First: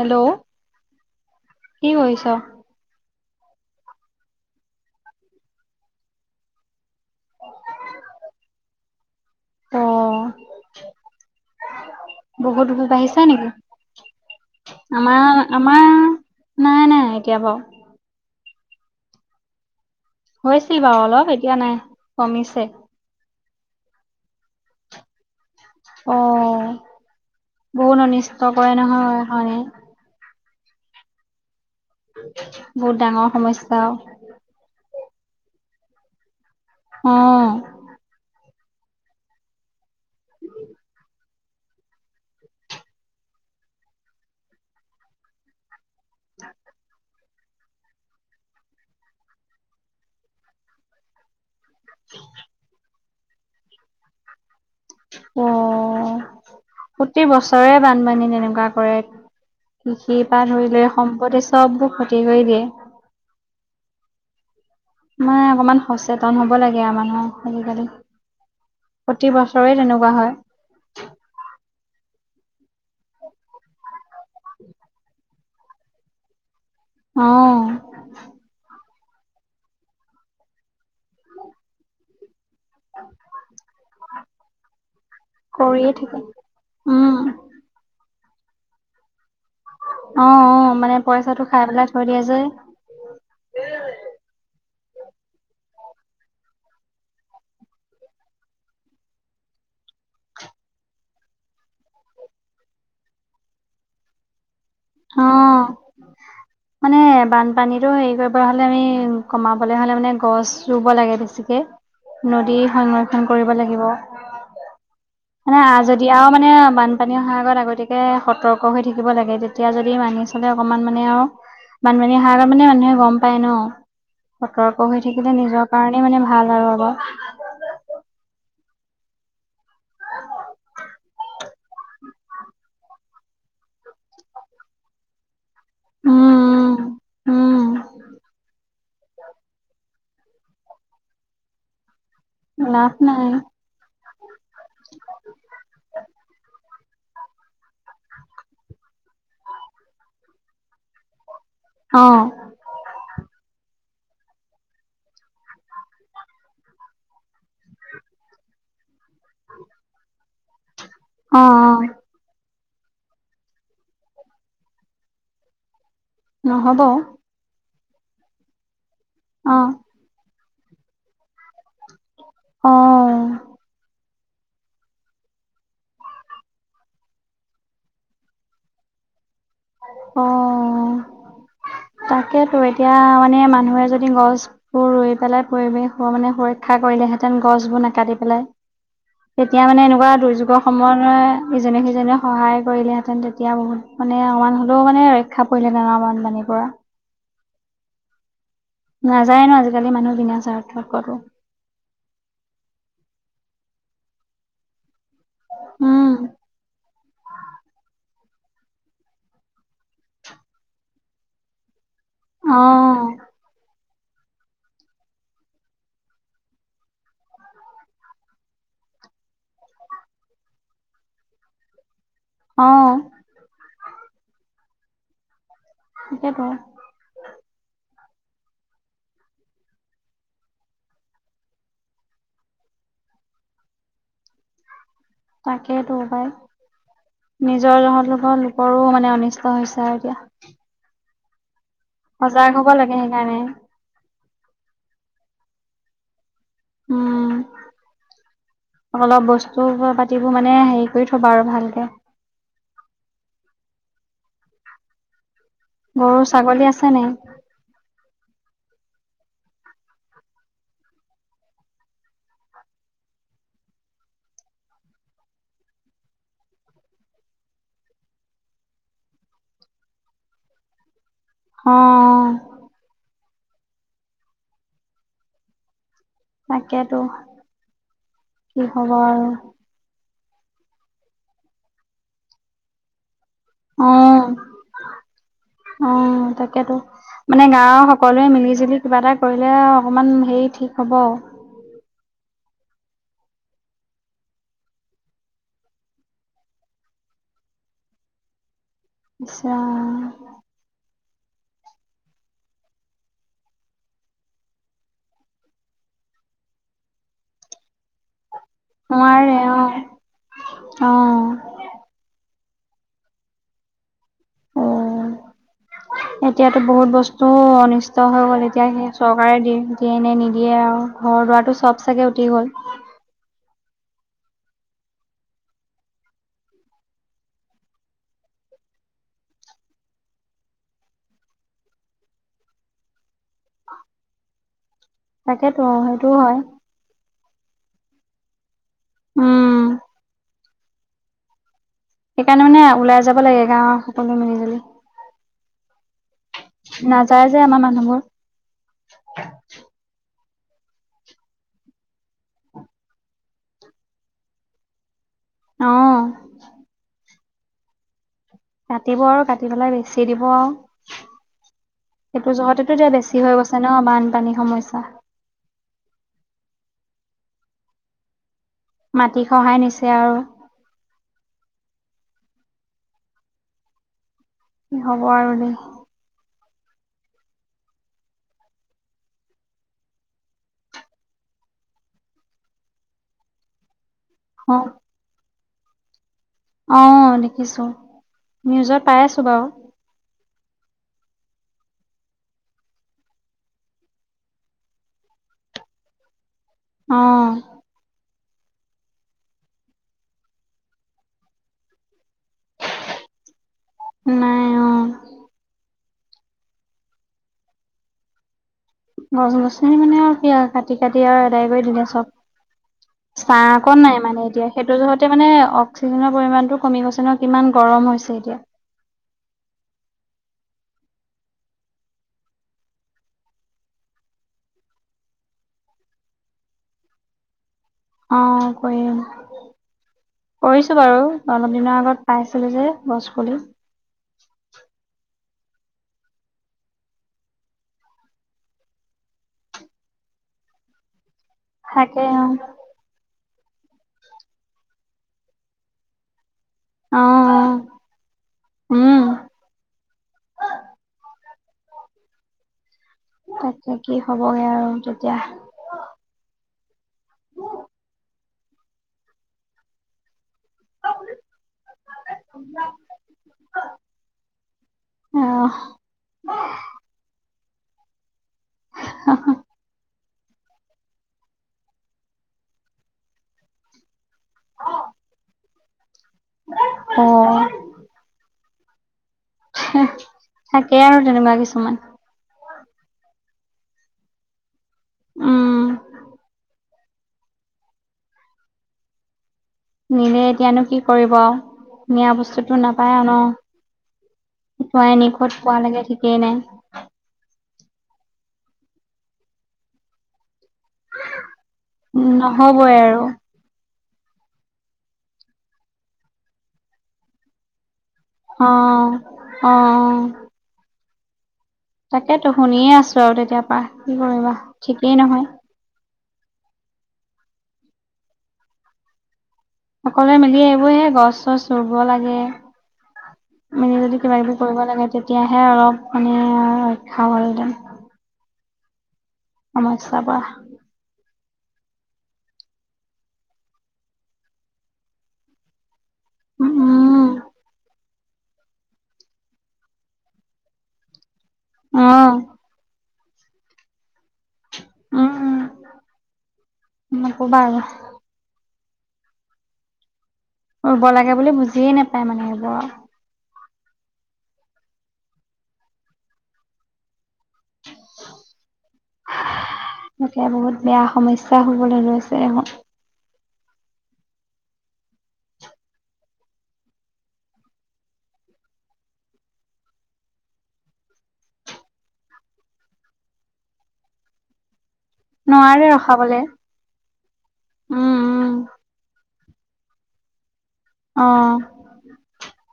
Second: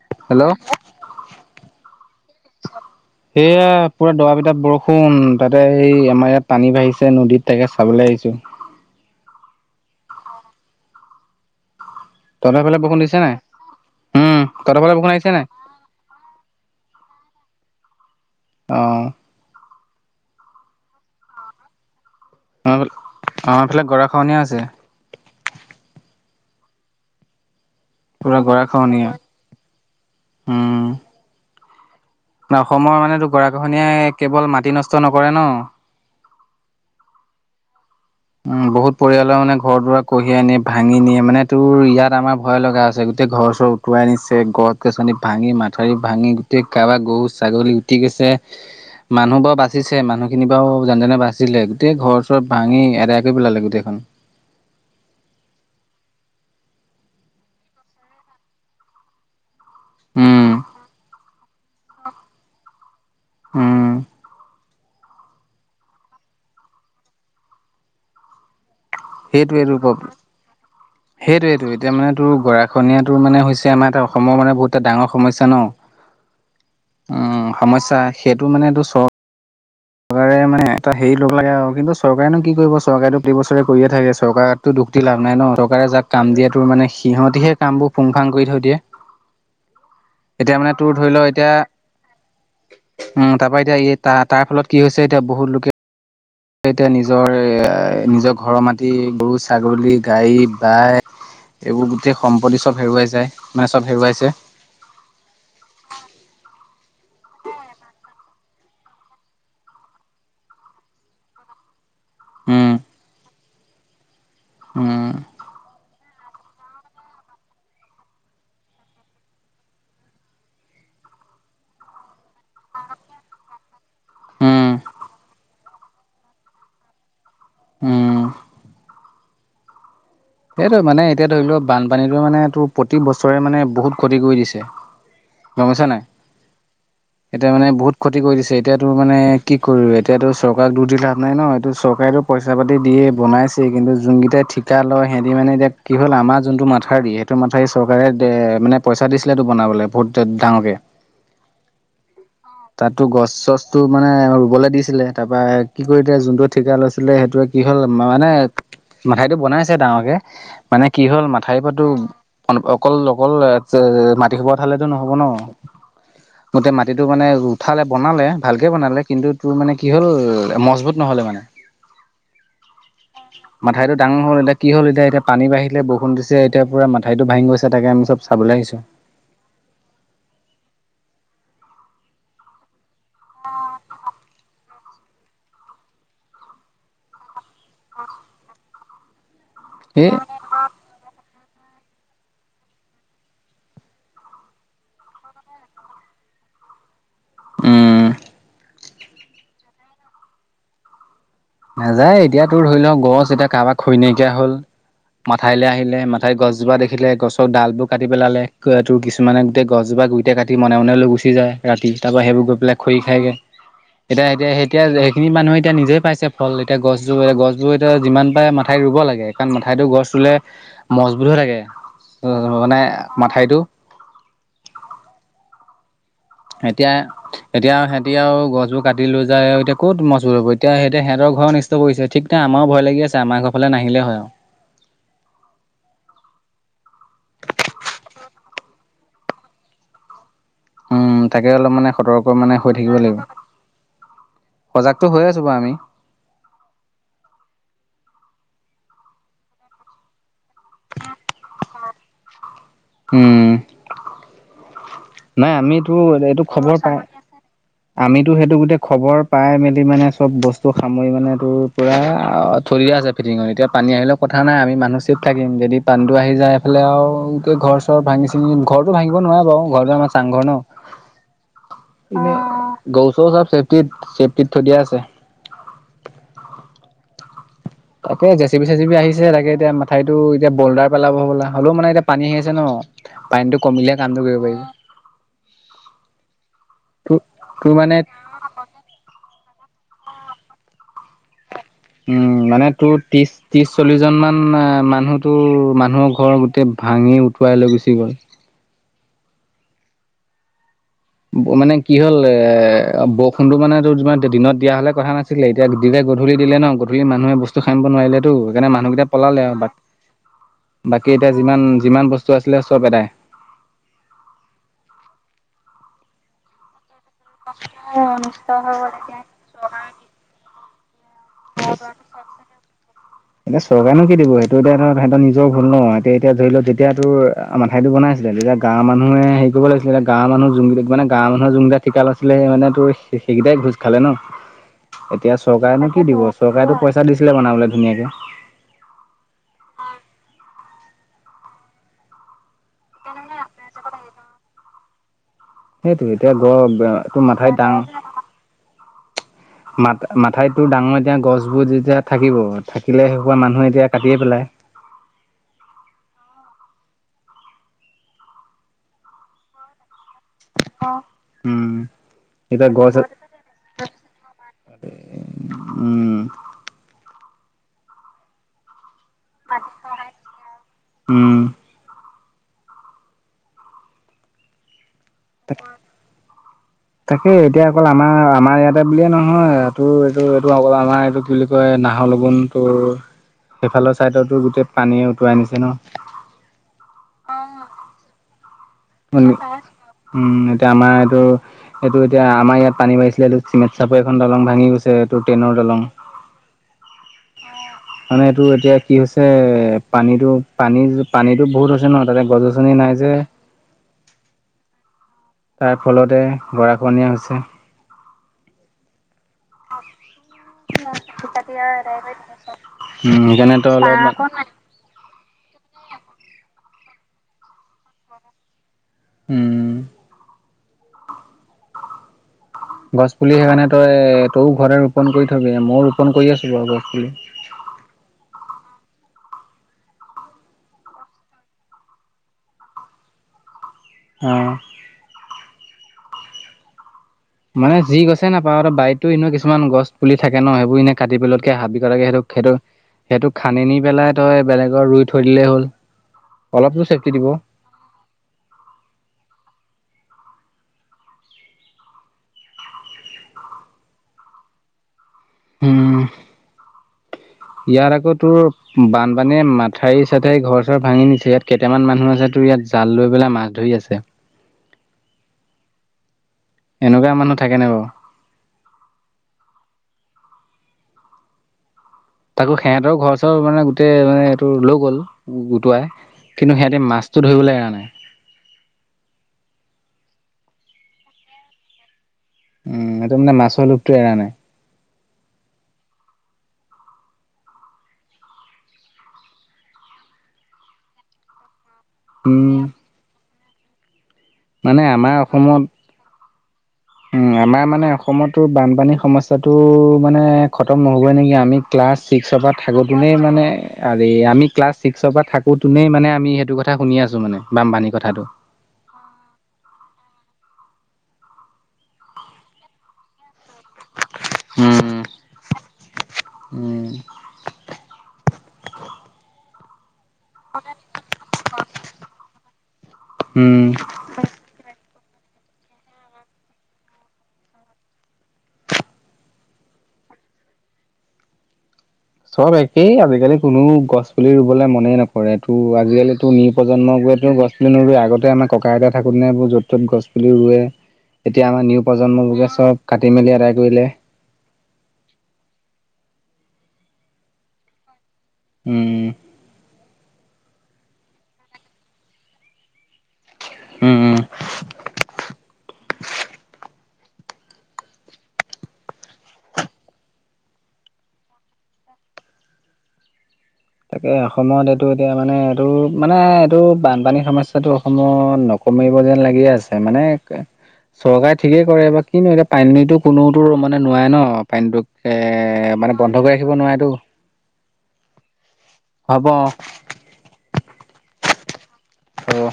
Hello কি কৰিছ? সেয়া পুৰা দৰা পিটাত বৰষুণ তাতে সেই আমাৰ ইয়াত পানী বাঢ়িছে নদীত তাকে চাবলৈ আহিছো অঁ তহঁতৰ বহুত ফালে সোত বৰষুণ দিছে বাঢ়িছে নাই? নেকি? উম, তহঁতৰ ফালে বৰষুণ আহিছে আমাৰ নাই? আমাৰ নাই নাই এতিয়া বাৰু আহ হৈছিল বাৰু অলপ এতিয়া নাই কমিছে অ আমাৰ ফালে গৰা খনীয়া আছে। অ বহুত অনিষ্ট কৰে নহয় হয়। অ। ন বহুত অসমৰ মানে ডাঙৰ গৰা সমস্যা খহনীয়াই কেৱল মাটি নষ্ট নকৰে ন, - অ উম বহুত পৰিয়ালৰ মানে ঘৰ দুৱাৰ কঢ়িয়াই নি ভাঙি নিয়ে মানে তোৰ ইয়াত আমাৰ ভয় লগা আছে গোটেই ঘৰ চৰ উতুৱাই নিছে গছ গছনি ভাঙি মা মঠাৰি ভাঙি গোটেই কাবা গৰু ছাগলী উটি গৈছে মানুহ বাৰু বাচিছে মানুহখিনি বাৰু যেনে যেনে বাচিলে গোটেই ঘৰ চৰত ভাঙি এদাই কৰি পেলালে গোটেইখন। অ প্ৰতি বছৰে বানপানী তেনেকুৱা কৰে। কৃষি পা উম ধৰি লৈ সম্পত্তি চববোৰ ক্ষতি কৰি দিয়ে উম মানে অকমান সচেতন হ'ব লাগে আও মানুহৰ আজিকালি। প্ৰতি বছৰে সেইটোৱেটো তেনেকুৱা হয় সেইটোইটো এতিয়া মানে ত গৰাখননীয়া তোৰ মানে হৈছে আমাৰ এ অসমৰ মানে বহুতটা ডাঙৰ সমস্যা ন। অ উম সমস্যা সেইটো মানেটো চব চৰকাৰে মানে এটা হেৰি লগ লাগে আও কিন্তু চৰকাৰে নো কি কৰিব চৰকাৰেটো প্ৰতি বছৰে কৰিয়ে থাকে চৰকাৰো দুখ দি লাভ নাই ন, চকাৰে কৰিয়ে যাক থাকে কাম দিয়াতো মানে উম, সিহঁতিহে সেই কামবোৰ পুংফাং কৰি থৈ দিয়ে। অ এতিয়া অ তোৰ মানে ধৰি ল পইচাটো এতিয়া খাই পেলাই থৈ দিয়ে যে। উম তাৰ পৰা এতিয়া এই তাৰ তাৰ ফলত কি হৈছে এতিয়া বহুত লোকে এতিয়া নিজৰ নিজৰ ঘৰৰ মাটি গৰু ছাগলী গাড়ী বাই এইবোৰ গোটেই সম্পত্তি চব হেৰুৱাই যায় মানে চব হেৰুৱাইছে। অ। মানে বানপানীটো হেৰি কৰিব হ'লে আমি কমাবলে হলে মানে গছ ৰুব লাগে বেছিকে। নদী উম সংৰক্ষণ কৰিব লাগিব। উম। এতিয়াও মানে বানপানী অহাৰ আগত আগতীয়াকে সতৰ্ক হৈ থাকিব লাগে তে এতিয়া যদি মানি চলে অকমান মানে আও, বানপানী সাৰ মানে মানুহে গম পায় ন। উম সতৰ্ক হৈ থাকিলে নিজৰ কাৰণেই মানে ভাল আৰু অলপ। উম। সেইটো মানে এতিয়া ধৰি লওক, বানপানীটো মানে তোৰ প্ৰতি বছৰে মানে বহুত ক্ষতি কৰি দিছে। গম পাইছা নাই? উম, উম। এতিয়া মানে বহুত উম ক্ষতি কৰি দিছে এতিয়া তোৰ মানে কি কৰি এতিয়াতো চৰকাৰক দুখ দি লাভ নাই ন, এইটো চৰকাৰেতো পইচা পাতি লাভ দিয়ে নাই বনাইছে কিন্তু যোন ঠিকা লয় মাথা দি সেইটো মাথাৰি চৰকাৰে মানে পইচা দিছিলেতো বনাবলে বহুত ডাঙৰকে অ। তাতো গছ চছ টো মানে ৰুবলে দিছিলে, তাৰ পৰা কি কৰি এতিয়া যোনটোৱে ঠিকা লৈছিলে সেইটোৱে কি হ'ল মানে মাথাইটো বনাইছে ডাঙৰকে মানে কি হ'ল অ', মাথাইৰ অ', পাতো অকল অকল মাটি খোবা ওঠালতো নহ'ব ন গোটেই নহ'ব। মাটিটো মানে উঠালে বনালে ভালকে বনালে কিন্তু তোৰ মানে অ', কি হ'ল মজবুত নহ'লে মানে। অ। মাথাউৰিটো ডাঙৰ হল এতিয়া কি হ'ল এতিয়া পানী বাঢ়িলে বৰষুন দিচে এতিয়া পোৰা মাথাউৰি টো ভাঙি গৈছে তাকে আমি চব চাবলে আহিছো। অ। তাকেইেতো এতিয়া মানে মানুহে যদি গছবোৰ ৰুই পেলাই পৰিৱেশ মানে সুৰক্ষ আশা কৰিলেহেঁতেন গছবোৰ নাকাটি পেলাই তেতিয়া মানে এই এনেকুৱা দুৰ্যোগৰ সময়ত ইজনে সিজনে সহায় কৰিলেহেতেন তেতিয়া বহুত মানে আমান হ'লেও মানে ৰক্ষা পৰিলে নান বানপানীৰ পৰা। উম্। নাযায় ন আজিকালি মানুহ বিনা স্বাৰ্থত কলো নাযায় এতিয়া তোৰ ধৰি ল গছ এতিয়া কাৰোবা খৈ নাইকিয়া হল মাথাইলৈ আহিলে উম, মাথাইৰ গছজোপা দেখিলে গছৰ ডালবোৰ কাটি পেলালে তোৰ কিছুমানে গোটেই গছজোপা গুইতে কাটি মনে মনে লৈ গুচি যায় ৰাতি তাৰ পৰাা সেইবোৰ গৈ পেলাই খৰি অ', খাইগে এতিয়া এতিয়া এতিয়া সেইখিনি মানুহে এতিয়া নিজে পাইছে ফল এতিয়া গছবো এ গছবোৰ এতিয়া যিমান পাৰে মাথাই ৰুব লাগে কাৰণ মাাইটো গছ ৰুলে মছবো হৈ থাকে মানে অ', মাথাইটো তাকেতো এতিয়া এতিয়া এতিয়া আৰু গছবোৰ কাটি লৈ যায় এতিয়া কত মছবোত হব এতিয়া সিহঁতে সিহতৰ ঘৰ অনিষ্ট কৰিছে ঠিক নাই আমাৰো ভয় লাগে। ছে আমাৰ ঘৰ ফালে নাহিলে হয় আৰু তাকেই তো পাই নিজৰ [unintelligible] লোকৰো মানে অনিষ্ট হৈছে আৰু এতিয়া উম তাকে অলপ মানে সতৰ্ক সজাগ মানে হ'ব হৈ লাগে থাকিব লাগিব সেইকাৰণে। সজাগতটো হৈ আছো বা আমি উম অলপ বস্তু পাতিবোৰ মানে হেৰি কৰি থবা আৰু ভালকে উম নাই আমিতো গৰু এইটো ছাগলী খবৰ আছে পা নাই? আমি টো সেইটো গোটেই খবৰ পাই মেলি মানে চব বস্তু সামৰি মানে তোৰ পৰা থৈ দিয়া আছে তিঙত এতিয়া পানী আহিলেও কথা নাই আমি মানুহ চেফ থাকিম যদি পানীটো আহি যায় এইফালে আৰু ঘৰ চৰ ভাঙি চিঙি ঘৰতো ভাঙিব নোৱাৰে বাৰু ঘৰটো আমাৰ চাংঘৰ ন। অ', এনে গৰু চৌ চব চেফটিত চেফটিত থৈ দিয়া আছে। তাকেটো তাকে জেচিপি চেচিপি আহিছে তাকে এতিয়া মাথাইত এইটো এতিয়া বলডাৰ পেলাব হ'বলা হলেও মানে এতিয়া পানী আহি আছে ন টো কমিলে কামটো অ', কৰিব পাৰিব অ তাকেতো তোৰ মানে তোৰ গাৱৰ মানে সকলোৱে মিলি জুলি কিবা এটা কৰি লে অকমান হেই ঠিক হ'ব উম মানে তোৰ ত্ৰিশ ত্ৰিশ চল্লিশ জন মান মানুহ তোৰ মানুহৰ ঘৰৰ গোটেই ভাং ভাঙি উটুৱাই লৈ গুচি গ'ল আচ্ছা মানে কি হ'ল এ বষুণটো মানে তোৰ দিনত দিয়া হলে কথা নাছিলে এতিয়া গধূলি দিলে ন গধূলি মানুহে বস্তু নোৱাৰিলেতো সেইকাৰণে মানুহকেইটা নোৱাৰে পলালে আৰু অ', বাকি অ', এতিয়া যিমান যিমান বস্তু আছিলে চব এদাই অ এতিয়াতো বহুত বস্তু টো অনিষ্ট হৈ গ'ল এতিয়া সে চৰকাৰে দিয়ে দিয়ে এনে নিদিয়ে আৰু ঘৰ দুৱাৰটো চব চাগে উটি গ'ল এতিয়া চৰকাৰেনো কি দিব সেইটো এতিয়া ধৰ সিহতৰ নিজৰ ভুল ন এতিয়া এতিয়া ধৰি লও যেতিয়া তোৰ মাথাইটো বনাইছিলে এতিয়া গাৱৰ মানুহে হেৰি কৰিব লাগিছিলে এতিয়া গাঁৱ মানুহ জোন মানে গাঁৱ মানুহগেটা ঠিকা লৈছিলে মানে তেই বেগ ঘোষ খালে ন [unintelligible] [unintelligible] [inaudible] এতিয়া তাকেতো চৰকাৰেনো কি সেইটোও দিব হয়, চৰকাৰেতো পইচা দিছিলে বনাবলৈ ধুনীয়াকে উম সেইকাৰণে মানে ওলাই যাব লাগে গাঁৱৰ সকলোৱে মিলি জুলি সেইটোৱে এতিয়া গ নাযায় যে মাথা আমাৰ দাং মানুহবোৰ মাথা মাথাৰিতো ডাঙৰ এতিয়া গছবোৰ যেতিয়া থাকিব থাকিলে হে সোপা মানুহে এতিয়া কাটিয়ে পেলাই অহ কাটিব আৰু কাটি পেলাই বেছি দিব আও উম সেইটো জহতেতো এতিয়া বেছি হৈ গৈছে ন বানপানীৰ সমস্যা উম মাটি খহাই নিছে আৰু উম কি হ'ব আৰু দে তাকে এতিয়া অকল আমাৰ আমাৰ ইয়াতে বুলিয়ে নহয় এইটো এইটো এইটো অকল আমাৰ এইটো কি বুলি কয় নাহৰ লগুন টোৰ সেইফালৰ চাইডতো অ গোটেই পানীয়ে উটুৱাই নিছে ন অ দেখিছো নিউজত পাই আছো বাৰু উম এতিয়া আমাৰ এইটো এইটো এতিয়া আমাৰ ইয়াত পানী বাঢ়িছিলেটো চিমেট চাপৰ এখন দলং ভাঙি গৈছে এইটো ট্ৰেইনৰ দলং অ মানে এইটো এতিয়া কি হৈছে এ পানীটো পানী পানীতো বহুত হৈছে ন তাতে গছ গছনি নাই যে তাকে নাই অ তাৰ ফলতে গৰা খহনীয়া হৈছে গছ গছনি মানে আৰু কাটি কাটি আৰু আদাই কৰি দিলে চব উম চাহ সেইকাৰণে তই অকণ নাই অলপ মানে এতিয়া সেইটো জহতে মানে অক্সিজেনৰ পৰিমানটো কমি গৈছে ন কিমান গৰম হৈছে এতিয়া উম গছ পুলি সেইকাৰণে তই তইও ঘৰতে ৰোপণ কৰি থবি মইও ৰোপন কৰি আছো বাৰু গছ পুলি অ কৰিম কৰিছো বাৰু অলপ দিনৰ আগত পাইছিলো যে গছ পুলি অ মানে যি গছে নাপাওঁ ত বাৰীতো এনেও কিছুমান গছ পুলি থাকে ন সেইবোৰ এনে কাটি পেলোৱাত কে হাবি কটা থাকে সেইটোক অ সেইটো সেইটোক খানে নি পেলাই তই বেলেগৰ ৰুই থৈ দিলেই হ'ল অলপতো অ চেফটি দিব। অ। উম তাকে কি হ'বগে আৰু তেতিয়া উম ইয়াত আকৌ তোৰ বানপানীয়ে মাথাউৰি চা এই ঘৰ চৰ ভাঙি নিছে ইয়াত কেইটামান মানুহ আছে তোৰ ইয়াত জাল লৈ পেলাই মাছ ধৰি আছে অ এনেকুৱা মানুহ থাকে নে বাৰু [unintelligible] তাকো সিহঁতৰ ঘৰচৰ মানে গোটেই মানে এইটো লৈ গ'ল উটোৱাই কিন্তু সিহঁতে অ মাছটো ধৰিবলৈ এৰা নাই থাকেই আৰু তেনেকুৱা কিছুমান উম সেইটো মানে মাছৰ লোভটো এৰা নাই উম নিলে এতিয়ানো কি কৰিব নিয়া উম বস্তুটো নাপায় ন মানে উটুৱাই নি আমাৰ ক'ত অসমত পোৱালেগে ঠিকেই নাই উম আমাৰ মানে অসমতো বানপানী সমস্যাটো মানে খতম নহ'বই নেকি আমি ক্লাছ ছিক্সৰ পৰা নহবই আৰু থাকোঁতেই মানে আৰে আমি ক্লাছ ছিক্সৰ পৰা থাকো তোনে মানে আমি সেইটো কথা শুনি আছো মানে বানপানী অ অ তাকেতো শুনিয়ে আছো আৰু তেতিয়াৰ পা কি কৰিবা উম, ঠিকেই নহয় উম সকলোৱে মিলি এইবোৰহে গছ চছ ৰুব লাগে উম, মিলি জোলি কিবা কিবি কৰিব লাগে তে তেতিয়াহে অলপ মানি ৰক্ষা হলহেঁতেন সমস্যা পৰা চব একেই আজিকালি কোনো গছ পুলি ৰুবলে মনেই নকৰে তো আজিকালিতো নি উম প্ৰজন্ম উম গছ পুলি নৰুোৱে আগতে আমাৰ ককা আইতা থাকোতে এইবোৰ য'ত ত'ত গছ পুলি ৰুৱে এতিয়া আমাৰ নিউ উম প্ৰজন্ম চব কাটি মেলি আদায় কৰিলে উম উ নকবা আৰু উম ব লাগে বুলি বুজিয়েইে নাপায় মানে এইব উম [unintelligible] [inaudible] এতিয়া বহুত বেয়া সমস্যা হবলৈ লৈছে দেখোন তাকে অসমত এইটো এতিয়া মানে এইটো মানে এইটো বানপানীৰ সমস্যাটো অসমত নকৰে কমিব যেন লাগিয়ে আছে মানে চৰকাৰে ঠিকেই কৰে বা কিনো এতিয়া পানীতো কোনোতো মানে নোৱাই ন পানীটো নোৱাৰে মানে ৰখাবলে বন্ধ কৰি ৰাখিব নোৱাৰে তো উম উম হ'ব অ অ